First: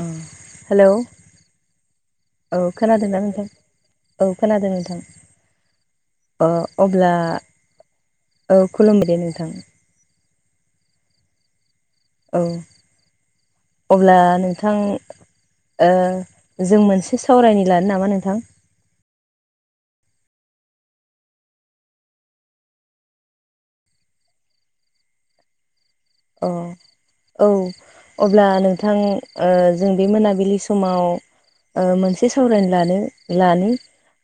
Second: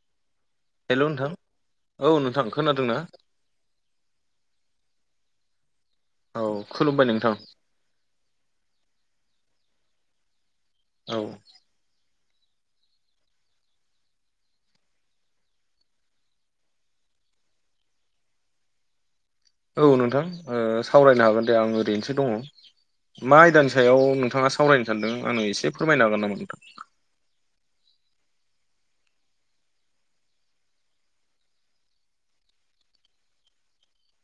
अ hello hello नोंथां औ खोनादोंना नोंथां? औ खोनादों नोंथां। औ अ खुलुमबाय अब्ला नोंथां औ खुलुमबाय दे नोंथां। औ। औ अब्ला नोंथां जों मोनसे सावरायनो लानि नामा नोंथां? औ नोंथां सावरायनो हागोन दे आं ओरैनोसो दङ। मा आयदानि सायाव नोंथाङा सावरायनो सानदों आंनो एसे फोरमायनो हागोन नामा? अ नोंथां औ अब्ला नोंथां जों बे मोनाबिलि समाव मोनसे सावरायनो लानो लानो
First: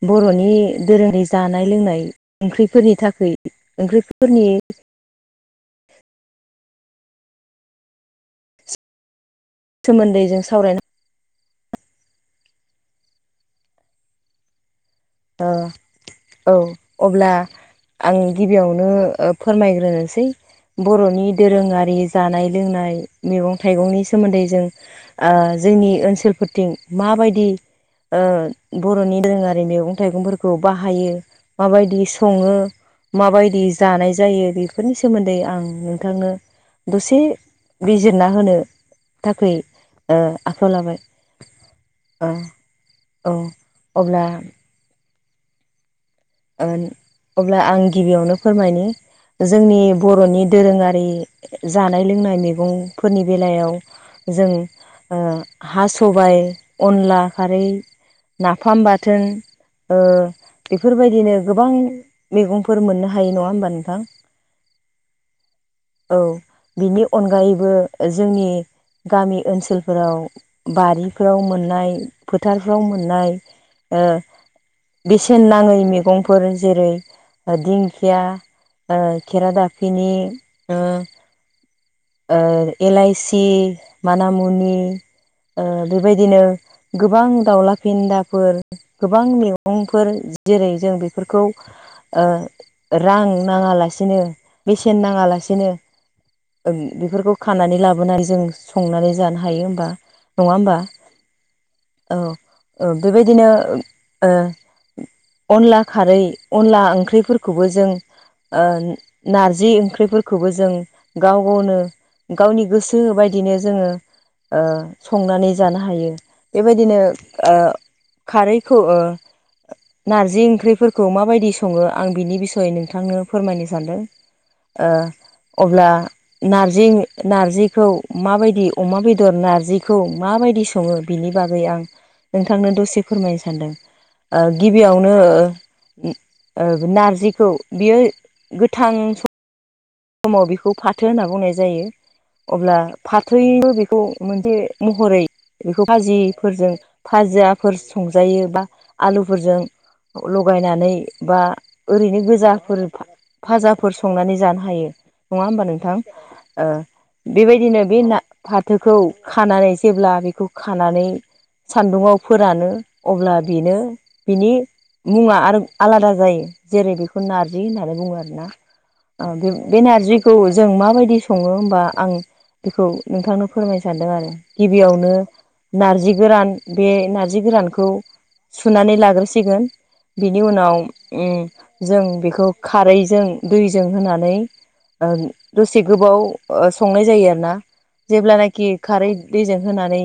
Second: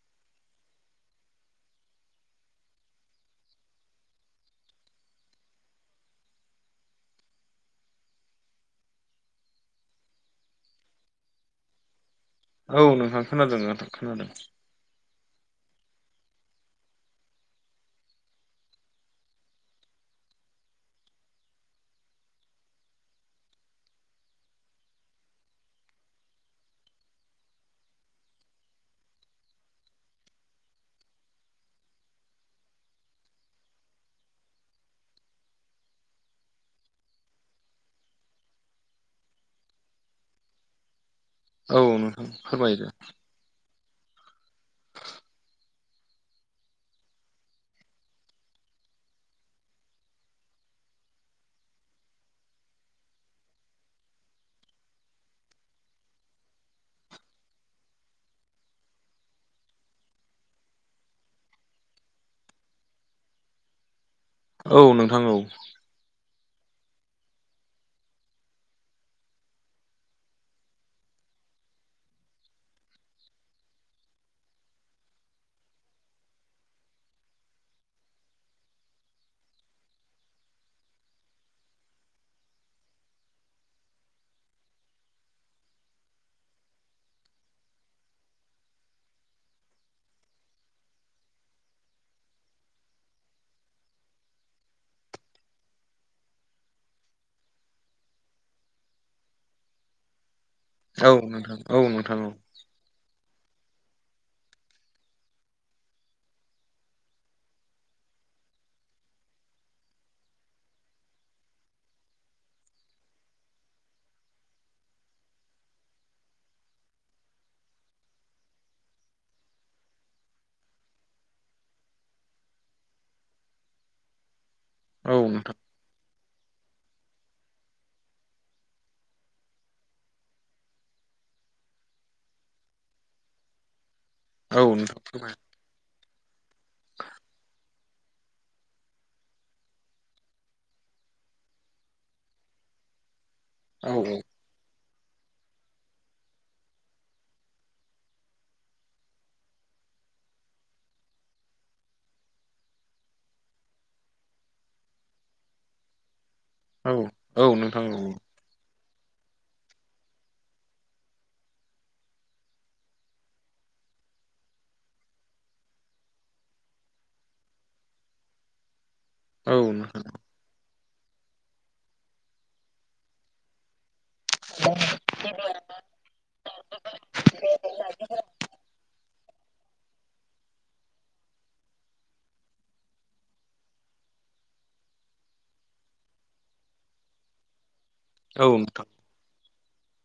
बर'नि दोरोङारि जानाय लोंनाय ओंख्रिफोरनि थाखाय ओंख्रिफोरनि सोमोन्दै जों सावरायनाय औ नोंथां खोनादों नों औ अब्ला आं गिबियावनो फोरमायग्रोनोसै बर'नि दोरोङारि जानाय लोंनाय मैगं थाइगंनि सोमोन्दै जों जोंनि ओनसोलफोरथिं माबायदि बर'नि दोरोङारि मेगं थाइगंफोरखौ बाहायो माबायदि सङो माबायदि जानाय जायो बेफोरनि सोमोन्दै आं नोंथांनो दसे बिजिरना होनो थाखै आखायाव लाबाय औ नोंथां ओ फोरमायदो औ अब्ला [inaudible] अब्ला आं गिबियावनो फोरमायनो जोंनि बर'नि दोरोङारि जानाय लोंनाय मैगंफोरनि बेलायाव जों हा सबाइ अनला खारै नाफाम बाथोन बेफोरबायदि बिदिनो गोबां मैगंफोर मोननो हायो नङा होमबा नोंथां औ नोंथां औ औ बिनि अनगायैबो जोंनि गामि ओनसोलफोराव बारिफ्राव मोननाय फोथारफ्राव मोननाय बेसेन नाङै मैगंफोर जेरै दिंखिया ओ खेरादाफिनि एलाइसि मानामुनि बेबायदिनो गोबां दाउला फेन्दाफोर गोबां मैगंफोर जेरै जों बेफोरखौ रां नाङा लासिनो बेसेन नाङालासिनो बेफोरखौ खानानै लाबोनानै जों संनानै जानो हायो होमबा नङा होमबा औ नोंथां औ नोंथां औ बेबायदिनो अनला खारै अनला ओंख्रिफोरखौबो जों नारजि ओंख्रिफोरखौबो जों गाव गावनो गावनि गोसो बायदिनो जोङो संनानै जानो हायो बेबायदिनो खारैखौ नारजि ओंख्रिफोरखौ माबायदि सङो आं बिनि बिसयै नोंथांनो फोरमायनो सानदों औ नोंथां अब्ला नारजि नार्जिखौ माबायदि अमा बेदर नार्जिखौ माबायदि सङो बिनि बागै आं नोंथांनो दसे फोरमायनो सानदों औ नोंथां गिबियावनो फोरमाय नारजिखौ बियो गोथां सम समाव बेखौ फाथ फाथो होनना बुंनाय जायो अब्ला फाथोबो औ बेखौ मोनसे महरै बेखौ भाजिफोरजों भाजियाफोर संजायो बा आलुफोरजों लगायनानै बा ओरैनो गोजाफोर फाजाफोर संनानै जानो हायो नङा होमबा नोंथां औ औ नोंथां बेबायदिनो बे औ ना फाथोखौ खानानै जेब्ला बेखौ खानानै सान्दुाव फोरानो अब्ला बेनो बिनि मुङा आरो आलादा जायो जेरै बेखौ नार्जि होननानै बुङो आरोना। ओ-बें औ बे नोंथां नारजिखौ जों माबायदि सङो होमबा आं बेखौ। नोंथांनो फोरमायनो सानदों आरो गिबियावनो। नार्जि गोरान बे नार्जि गोरानखौ सुनानै लाग्रोसिगोन। बिनि उनाव ओम जों बेखौ खारैजों दैजों होनानै ओं दसे गोबाव ओ-संनाय जायो आरो ना औ जेब्लानाखि नोंथां खारै दैजों होनानै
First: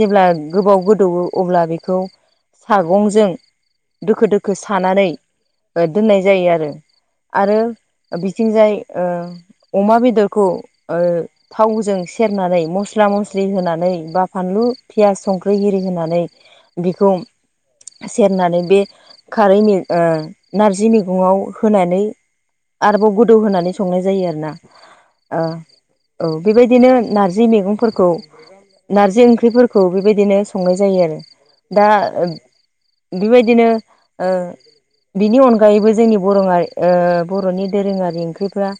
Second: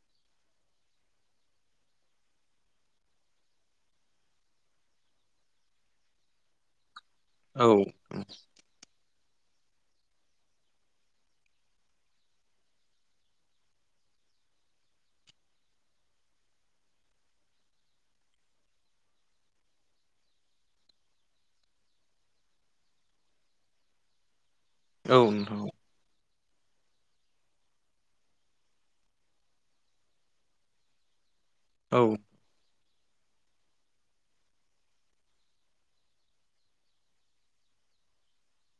जेब्ला गोबाव गोदौवो अब्ला बेखौ सागंजों दोखो दोखो सानानै ओ दोननाय जायो आरो। आरो औ बिथिंजाय ओ अमा बेदरखौ ओ- थावजों सेरनानै मस्ला मस्लि होनानै बा फानलु पियास संख्रि एरि होनानै बेखौ सेरनानै बे खारै मे-ओ-नारजि मैगङाव होनानै आरोबाव गोदौ होनानै संनाय जायो आरोना। औ नोंथां ओ- औ बेबायदिनो नारजि मैगंफोरख नारजि ओंख्रिफोरखौ बेबायदिनो संनाय जायो आरो दा औ बेबायदिनो ओ बिनि अनगायैबो जोंनि बर' ओ-बर'नि दोरोङारि ओंख्रिफ्रा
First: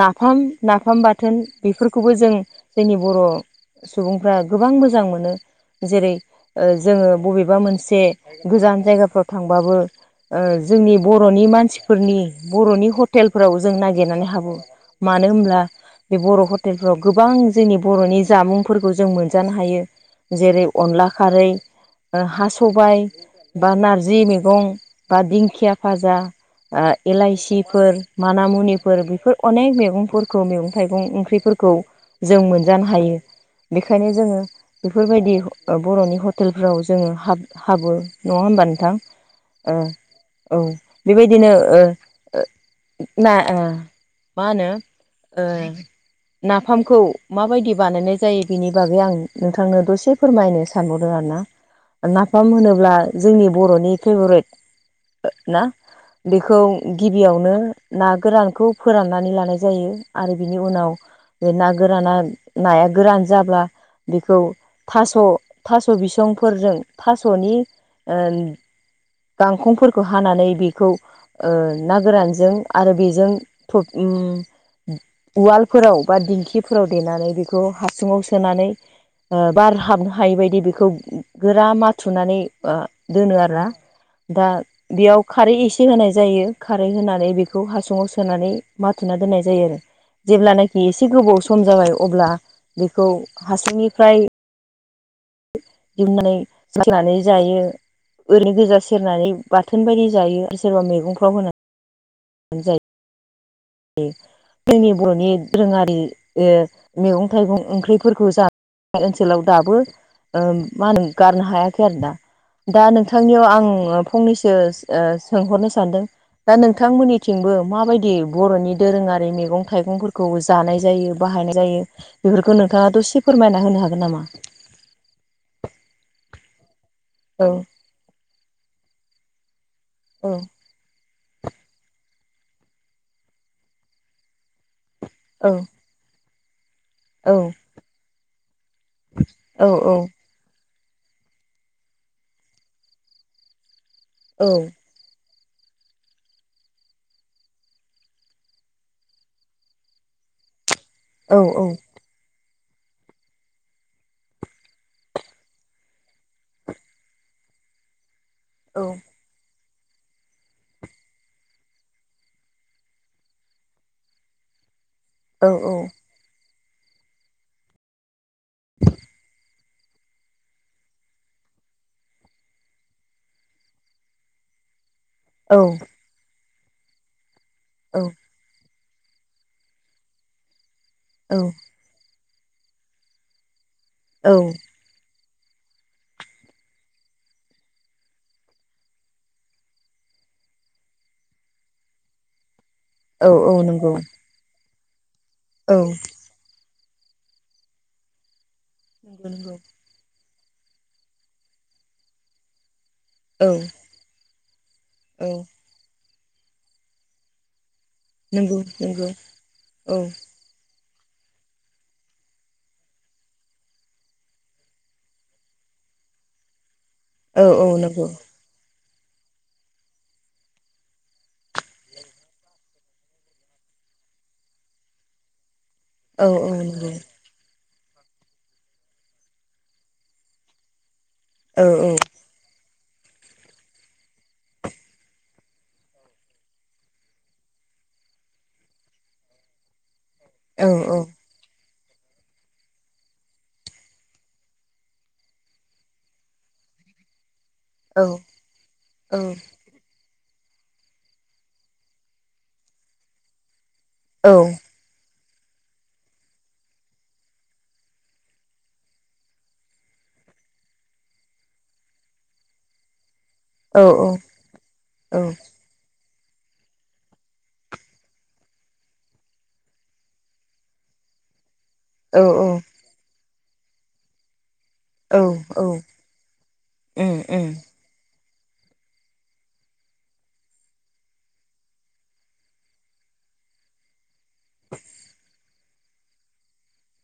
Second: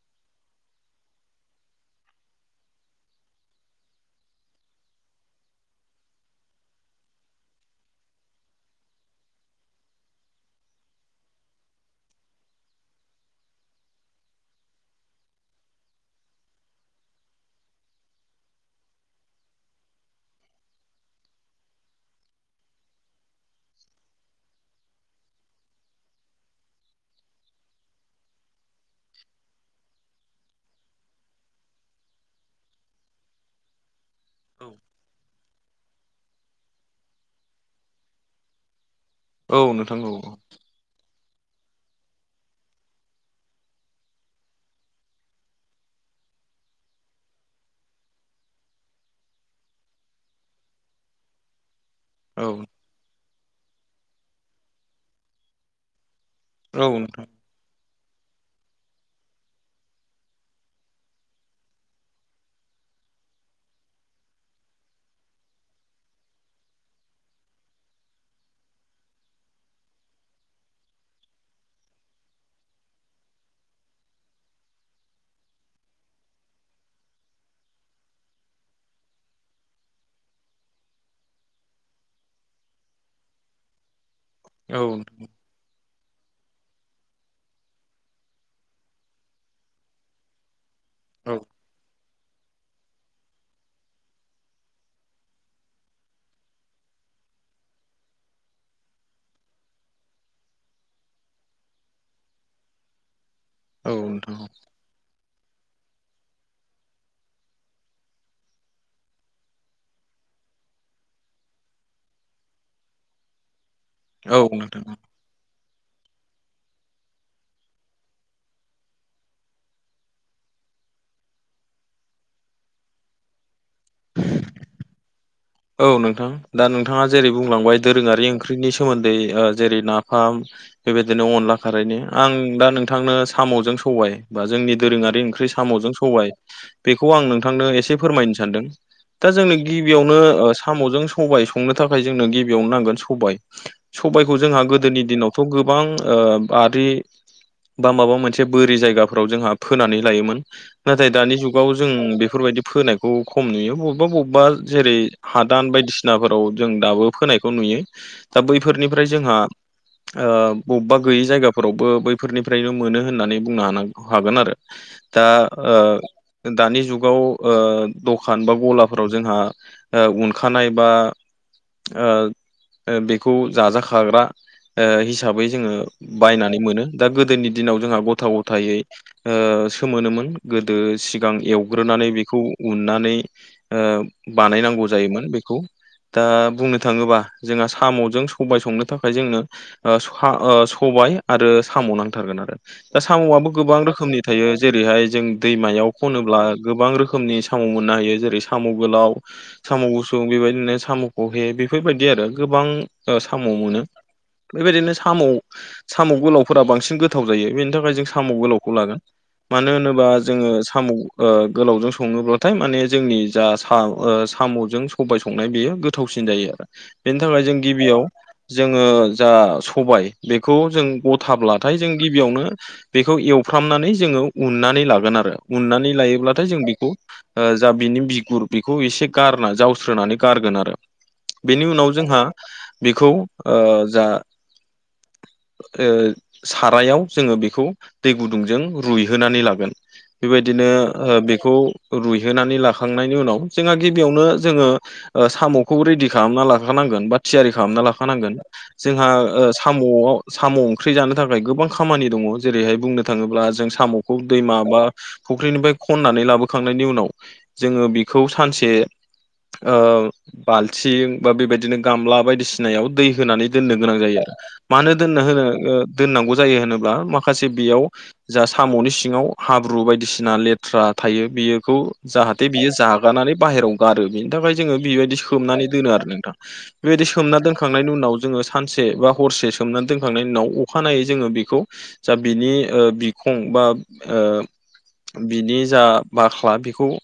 नाफाम नाफाम बाथोन बेफोरखौबो जों जोंनि बर' सुबुंफ्रा गोबां मोजां मोनो जेरै ओ-जोङो बबेबा मोनसे गोजान जायगाफ्राव थांबाबो ओ-जोंनि बर'नि मानसिफोरनि बर'नि हटेलफोराव जों नागिरनानै हाबो। मानो होमब्ला बे बर' हटेलफ्राव गोबां जोंनि बर'नि जामुंफोरखौ जों मोनजानो हायो। जेरै अनला खारै। हा सबायाइ बा नारजि मैगं बा दिंखिया भाज एलाइसिफोर मान मुनिफोर बेफोर अनेक मैगंफोरखौ मैगं थाइगं ओंख्रिफोरखौ जों मोनजानो हायो बेखायनो जोङो बेफोरबायदि ओ-बर'नि हट हटेलफोराव जोङो हाब-हाबो नङा होमबा नोंथां? औ ओ नोंथां औ। औ बेबायदिनो ओ ना-ओ-मा होनो? ओ- नाफामखौ माबायदि बानायनाय जायो बेनि बागै आं नोंथांनो दसे फोरमायनो सानबावदों आर ना। औ नाफाम होनोब्ला जोंनि बर'नि फेभरेट ना? बेखौ गिबियावनो ना गोरानखौ फोराननानै लानाय जायो आरो बिनि उनाव बे ना गोराना नाया गोरान जाब्ला बेखौ थास' थास' बिसंफोरजों थास'नि ओ गांखंफोरखौ हानानै बेखौ ओ ना गोरानजों आरो बेजों थ्रब ओ- उवालफोराव बा दिंखिफोराव देनानै बेखौ हासुङाव सोनानै बार हाबनो हायि बदि बेखौ गोरा माथुनानै आ-दोनो आरोना। [unintelligible] दा बेयाव खारै एसे होनाय जायो खारै होनानै बे बेखौ हासुवाव सोनानै माथुना दोननाय जायो आरो। जेब्लानाखि एसे गोबाव सम जाबाय अब्ला बेखौ हासुंनिफ्राय। दिहुननानै साखिनानै जायो। ओरैनो गोजा सेरनानै बाथोन बायदि जायो आरो सोरबा मैगंफ्राव होना। नै जायो। औ नोंथां जोंनि बर'नि दोरोङारि ओ-मैगं थाइगं ओंख्रिफोरखौ जानाय ओनसोलाव दाबो। ओ मा होनो गारनो हायाखै आरो दा नोंथांनियाव आं औ फंनैसो नोंथां ओ सोंहरनो सानदों दा नोंथांमोननिथिंबो माबायदि बर'नि दोरोङारि मैगं थाइगंफोरखौ जानाय जायो बाहायनाय जायो? बेफोरखौ नोंथाङा दसे फोरमायना होनो हागोन नामा? औ नोंथां दा नोंथाङा जेरै औ बुंलांबाय दोरोङारि ओंख्रिनि सोमोन्दै ओ जेरै ना औ आं बेबायदिनो अनला खारै आं दा नोंथांनो साम'जों सबाय बा जोंनि दोरोङारि बे ओंख्रि औ साम'जों सबाय बेखौ आं औ नोंथांनो एसे फोरमायनो सानदों ‌। दा जोंनो औ गिबियावनो ओ साम'जों सबाय संनो थाखाय जोंनो गिबियावनो नांगोन सबाय सबायखौ औ जोंहा गोदोनि दिनावथ' गोबां बारि बा माबा मोनसे बोरि जायगाफोराव जोंहा फोनानै लायोमोन। नाथाय औ दानि जुगाव जों बेफोरबायदि फोनायखौ खम नुयो बबेबा बबेबा जेरै हादान बायदिसिनाफोराव जों दाबो फोनायखौ नुयो। दा बैफोरनिफ्राय जोंहा ओ बबेबा गैयि जायगाफोरावबो बैफोरनिफ्रायनो मोनो होननानै बुंनो हा हागोन आरो। [unintelligible] दा औ ओ दानि जुगाव दखान बा गलाफोराव जोंहा ओ उनखानाय बा ओ बेखौ जाजाखाग्रा ओ हिसाबै जोङो बायनानै मोनो दा गोदोनि दिनाव जोंहा गथ' गथायै ओ सोमोनोमोन गोदो सिगां एवग्रोनानै बेखौ उननानै ओ औ बानायनांगौ जायोमोन बेखौ दा बुंनो थाङोबा जोंहा साम'जों सबाय संनो थाखाय जोंनो ओ सबाय आरो साम' नांथारगोन आरो। दा औ साम'आबो औ गोबां नंगौ रोखोमनि थायो जेरैहाय जों औ दैमायाव खनो ब्ला गोबां रोखोमनि साम' मोननो हायो जेरै साम' गोलाव नंगौ नंगौ साम' गुसु बेबायदिनो साम'खौहे बेफोरबायदि आरो गोबां साम' औ मोनो। बेबायदिनो साम' औ साम' गोलावफोरा बांसिन गोथाव जायो बेनि थाखाय जों साम' नंगौ गोलावखौ लागोन। नंगौ मानो औ होनोबा जोङो साम' ओ गोलावजों सङोब्लाथाय माने जोंनि जा सा ओ साम'जों सबाय संनाय बेयो गोथावसिन जायो आरो। बेनि थाखाय औ जों औ गिबियाव नंगौ जोङो जा सबाय बेखौ जों गथाब्लाथाय जों गिबियावनो बेखौ एवफ्रामनानै जोङो उन्नानै लागोन आरो उननानै औ लायोब्लाथाय औ जों बेखौ नंगौ जा बिनि बिगुर बेखौ एसे गारना जावस्रोनानै गारगोन आरो बेनि औ उनाव जोंहा बेखौ ओ जा ओ सारायाव जोङो बेखौ दै गुदुंजों रुइहोनानै लागोन। बेबायदिनो औ औ ओ बेखौ रुइहोनानै लाखांनायनि उनाव जोंहा गिबियावनो जोङो साम'खौ रेडि खालामना लाखानांगोन बा थियारि खालामना लाखानांगोन, औ जोंहा ओ साम'आव साम' ओंख्रि जानो थाखाय गोबां खामानि दङ जेरैहाय बुंनो थाङोब्ला जों साम' खौ औ दैमा बा फुख्रिनिफ्राय खननानै लाबोखांनायनि उनाव जोङो बेखौ सानसे ओ बाल्थिं बा बेबायदिनो गामला बायदिसिनायाव दै होनानै दोननो औ गोनां जायो आरो, मानो दोननो होनो दोननांगौ जायो होनोब्ला माखासे बेयाव जा साम'नि सिङाव हाब्रु बायदिसिना लेथ्रा थायो बियोखौ औ जाहाथे बियो जागनानै बाहेरायाव गारो बिनि थाखाय जोङो औ बेबायदि उम सोमनानै उम दोनो आरो नोंथां। बेबायदि सोमना दोनखां खांनायनि उनाव जोङो सानसे बा हरसे सोमनानै दोनखांनायनि उनाव अखानायै जोङो बेखौ जा बिनि बिखं बा ओ बिनि जा बाख्ला बिखौ ओ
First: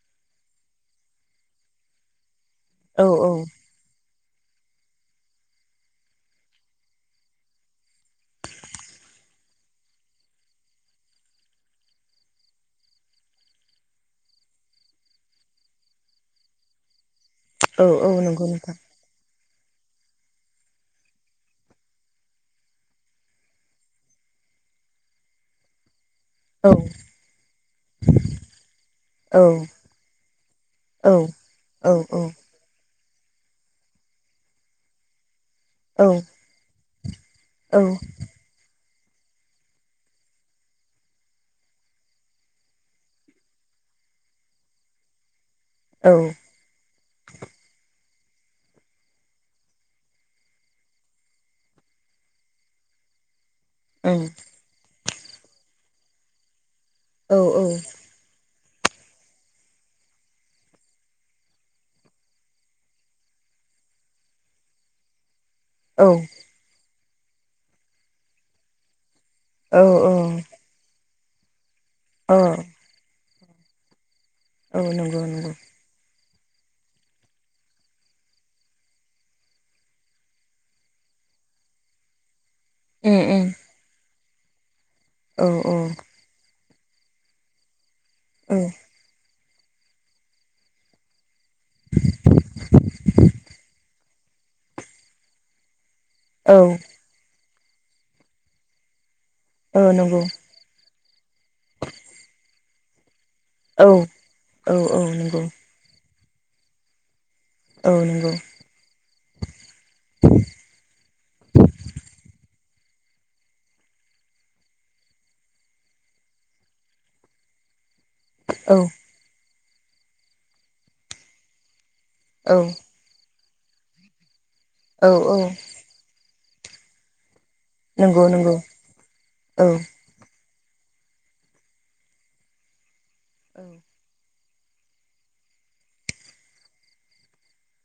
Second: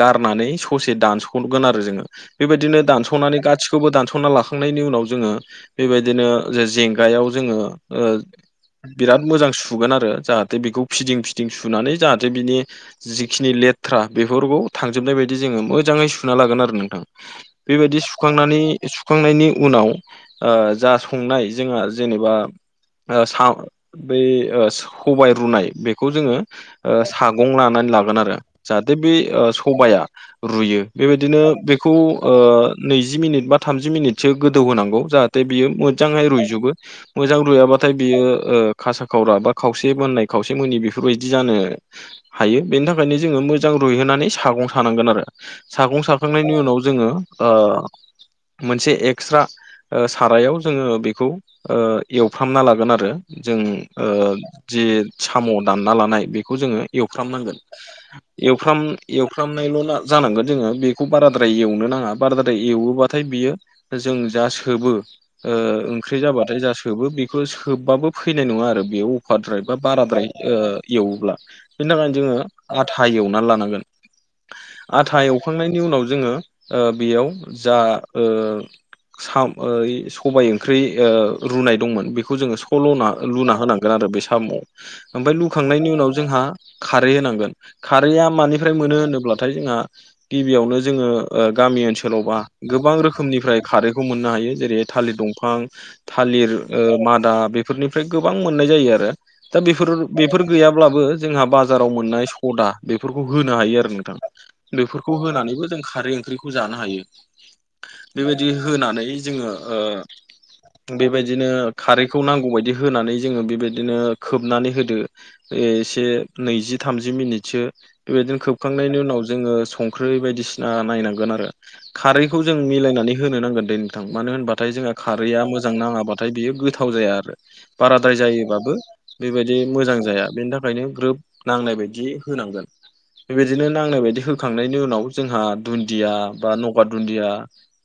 गारनानै ससे दानगोन जोङो, बेबायदिनो औ दानसनानै गा खौबो दानस'ना लाखांनायनि उनाव जोङो बेबायदिनो जे जेंगायाव जोङो ओ बिराद मोजां सुगोन आरो जाहाथे बेखौ फिदिं फिदिं सुनानै जाहाथे बिनि जिखिनि लेथ्रा बेफोरखौ थांजोबनाय बायदि जोङो मोजाङै सुना लागोन आरो नोंथां। औ बेबायदि औ नंगौ सुखांनानै नोंथां सुखांनायनि उनाव जा संनाय जोंहा जेनेबा सा बै सबाय रुनाय बेखौ जोङो औ सागं लानानै लागोन आरो जाहाथे बे औ सबाया रुयो औ बेबायदिनो बेखौ औ ओ नैजि मिनिट बा थामजि मिनिटसो गोदौ होनांगौ जाहाथे बियो औ उम औ मोजाङै रुजोबो। मोजां रुयाबाथाय बियो खासा खावरा बा खावसे मोननाय खावसे मनि बेफोरबायदि जानो हायो बेनि थाखायनो जोङो मोजां रुइहोनानै सागं सानांगोन आरो। सागं सारखांनायनि उनाव जोङो मोनसे एक्सट्रा सारायाव जोङो बेखौ एवफ्रामना लागोन आरो जों जे साम' दानना लानाय बेखौ जोङो एवफ्रामनांगोन। एवफ्राम एवफ्रामनायल' जानांगोन जोङो बेखौ बाराद्राय एवनो नाङा बाराद्राय एवोबाथाय बियो जों जा सोबो ओंख्रि जाबाथाय जा सोबो बेखौ सोबबाबो फैनाय नङा आरो बेयाव औ हद्राय बा बाराद्राय औ एवोब्ला बिनि थाखायनो जोङो आथा एवनानै लानांगोन। अ औ आथा नंगौ एवखांनायनि उनाव जोङो बेयाव जा साम ओ सबाय ओंख्रि रुनाय दंमोन बेखौ जोङो लुना होनांगोन आरो बे सामआव ओमफ्राय लुखांनायनि उनाव जोंहा खारै होनांगोन, खारैया फ्राय मोनो होनोब्लाथाय जोंहा गिबियावनो जोङो गामि ओनसोलावबा गोबां रोखोमनिफ्राय खारैखौ मोननो हायो जेरै थालिर दंफां थालिर मादा बेफोरनिफ्राय गोबां मोननाय जायो आरो। दा बेफोर नंगौ बेफोर गैयाब्लाबो जोंहा बाजाराव मोननाय सदा बेफोरखौ होनो हायो उम औ नंगौ औ आरो नोंथां, औ औ बेफोरखौ नंगौ होनानैबो जों खारै ओंख्रिखौ जानो हायो। औ नंगौ बेबायदि होनानै जोङो बेबायदिनो खारैखौ नांगौबायायदि होनानै जोङो बेबायदिनो खोबनानै होदो। एसे नैजि थामजि मिनिटसो बेबायदिनो औ खोबखांनायनि उनाव जोङो संख्रि बायदिसिना नायनांगोन आरो। खारैखौ औ जों मिलायनानै होनो नांगोन दे नोंथां मानो होनबाथाय जोंहा औ खारैया मोजां नाङाब्ला नाथाय बेयो गोथाव जाया आरो। बाराद्राय नंगौ नंगौ जायोबाबो बेबायदि औ मोजां जाया बेनि थाखायनो ग्रोब नांनाय बायदि होनांगोन। बेबायदिनो नांनाय बायदि होखांनायनि उनाव जोंहा दुन्दिया बा नगा दुन्दिया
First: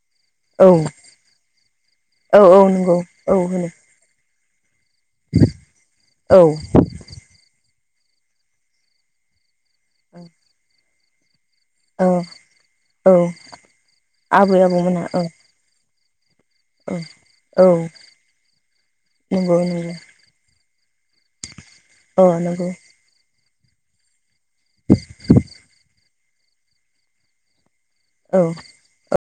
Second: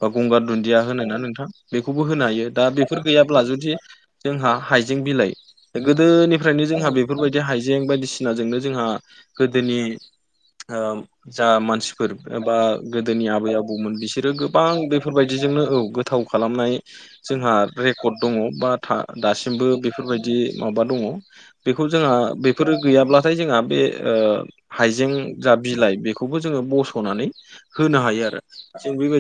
बा गंगार औ दुन्दिया होनो ना नोंथां बेखौबो होनो हायो औ दा नंगौ बेफोर औ गैयाब्ला होनो जुदि जोंहा हाइ जें बिलाइ औ गोदोनिफ्रायनो जोंहा बेफोरबायदि हाइजें बायदिसिनाजोंनो जोंहा गोदोनि ओ जा मान औ मानसिफोर एबा औ गोदोनि आबै आबौमोन बिसोरो आबै गोबां आबौमोनहा औ बेफोरबायदिजोंनो औ। गोथाव खालामनाय औ जोंहा औ रेकर्ड दङ बा नंगौ दासिमबो नंगौ बेफोरबाय दि माबा दङ बेखौ जोंहा अ नंगौ बेफोरो गैयाब्लाथाय जोंहा बे ओ हाइजें जा बिलाइ बेखौबो जोङो बस'नानै होनो हायो आरो औ जों बेबाय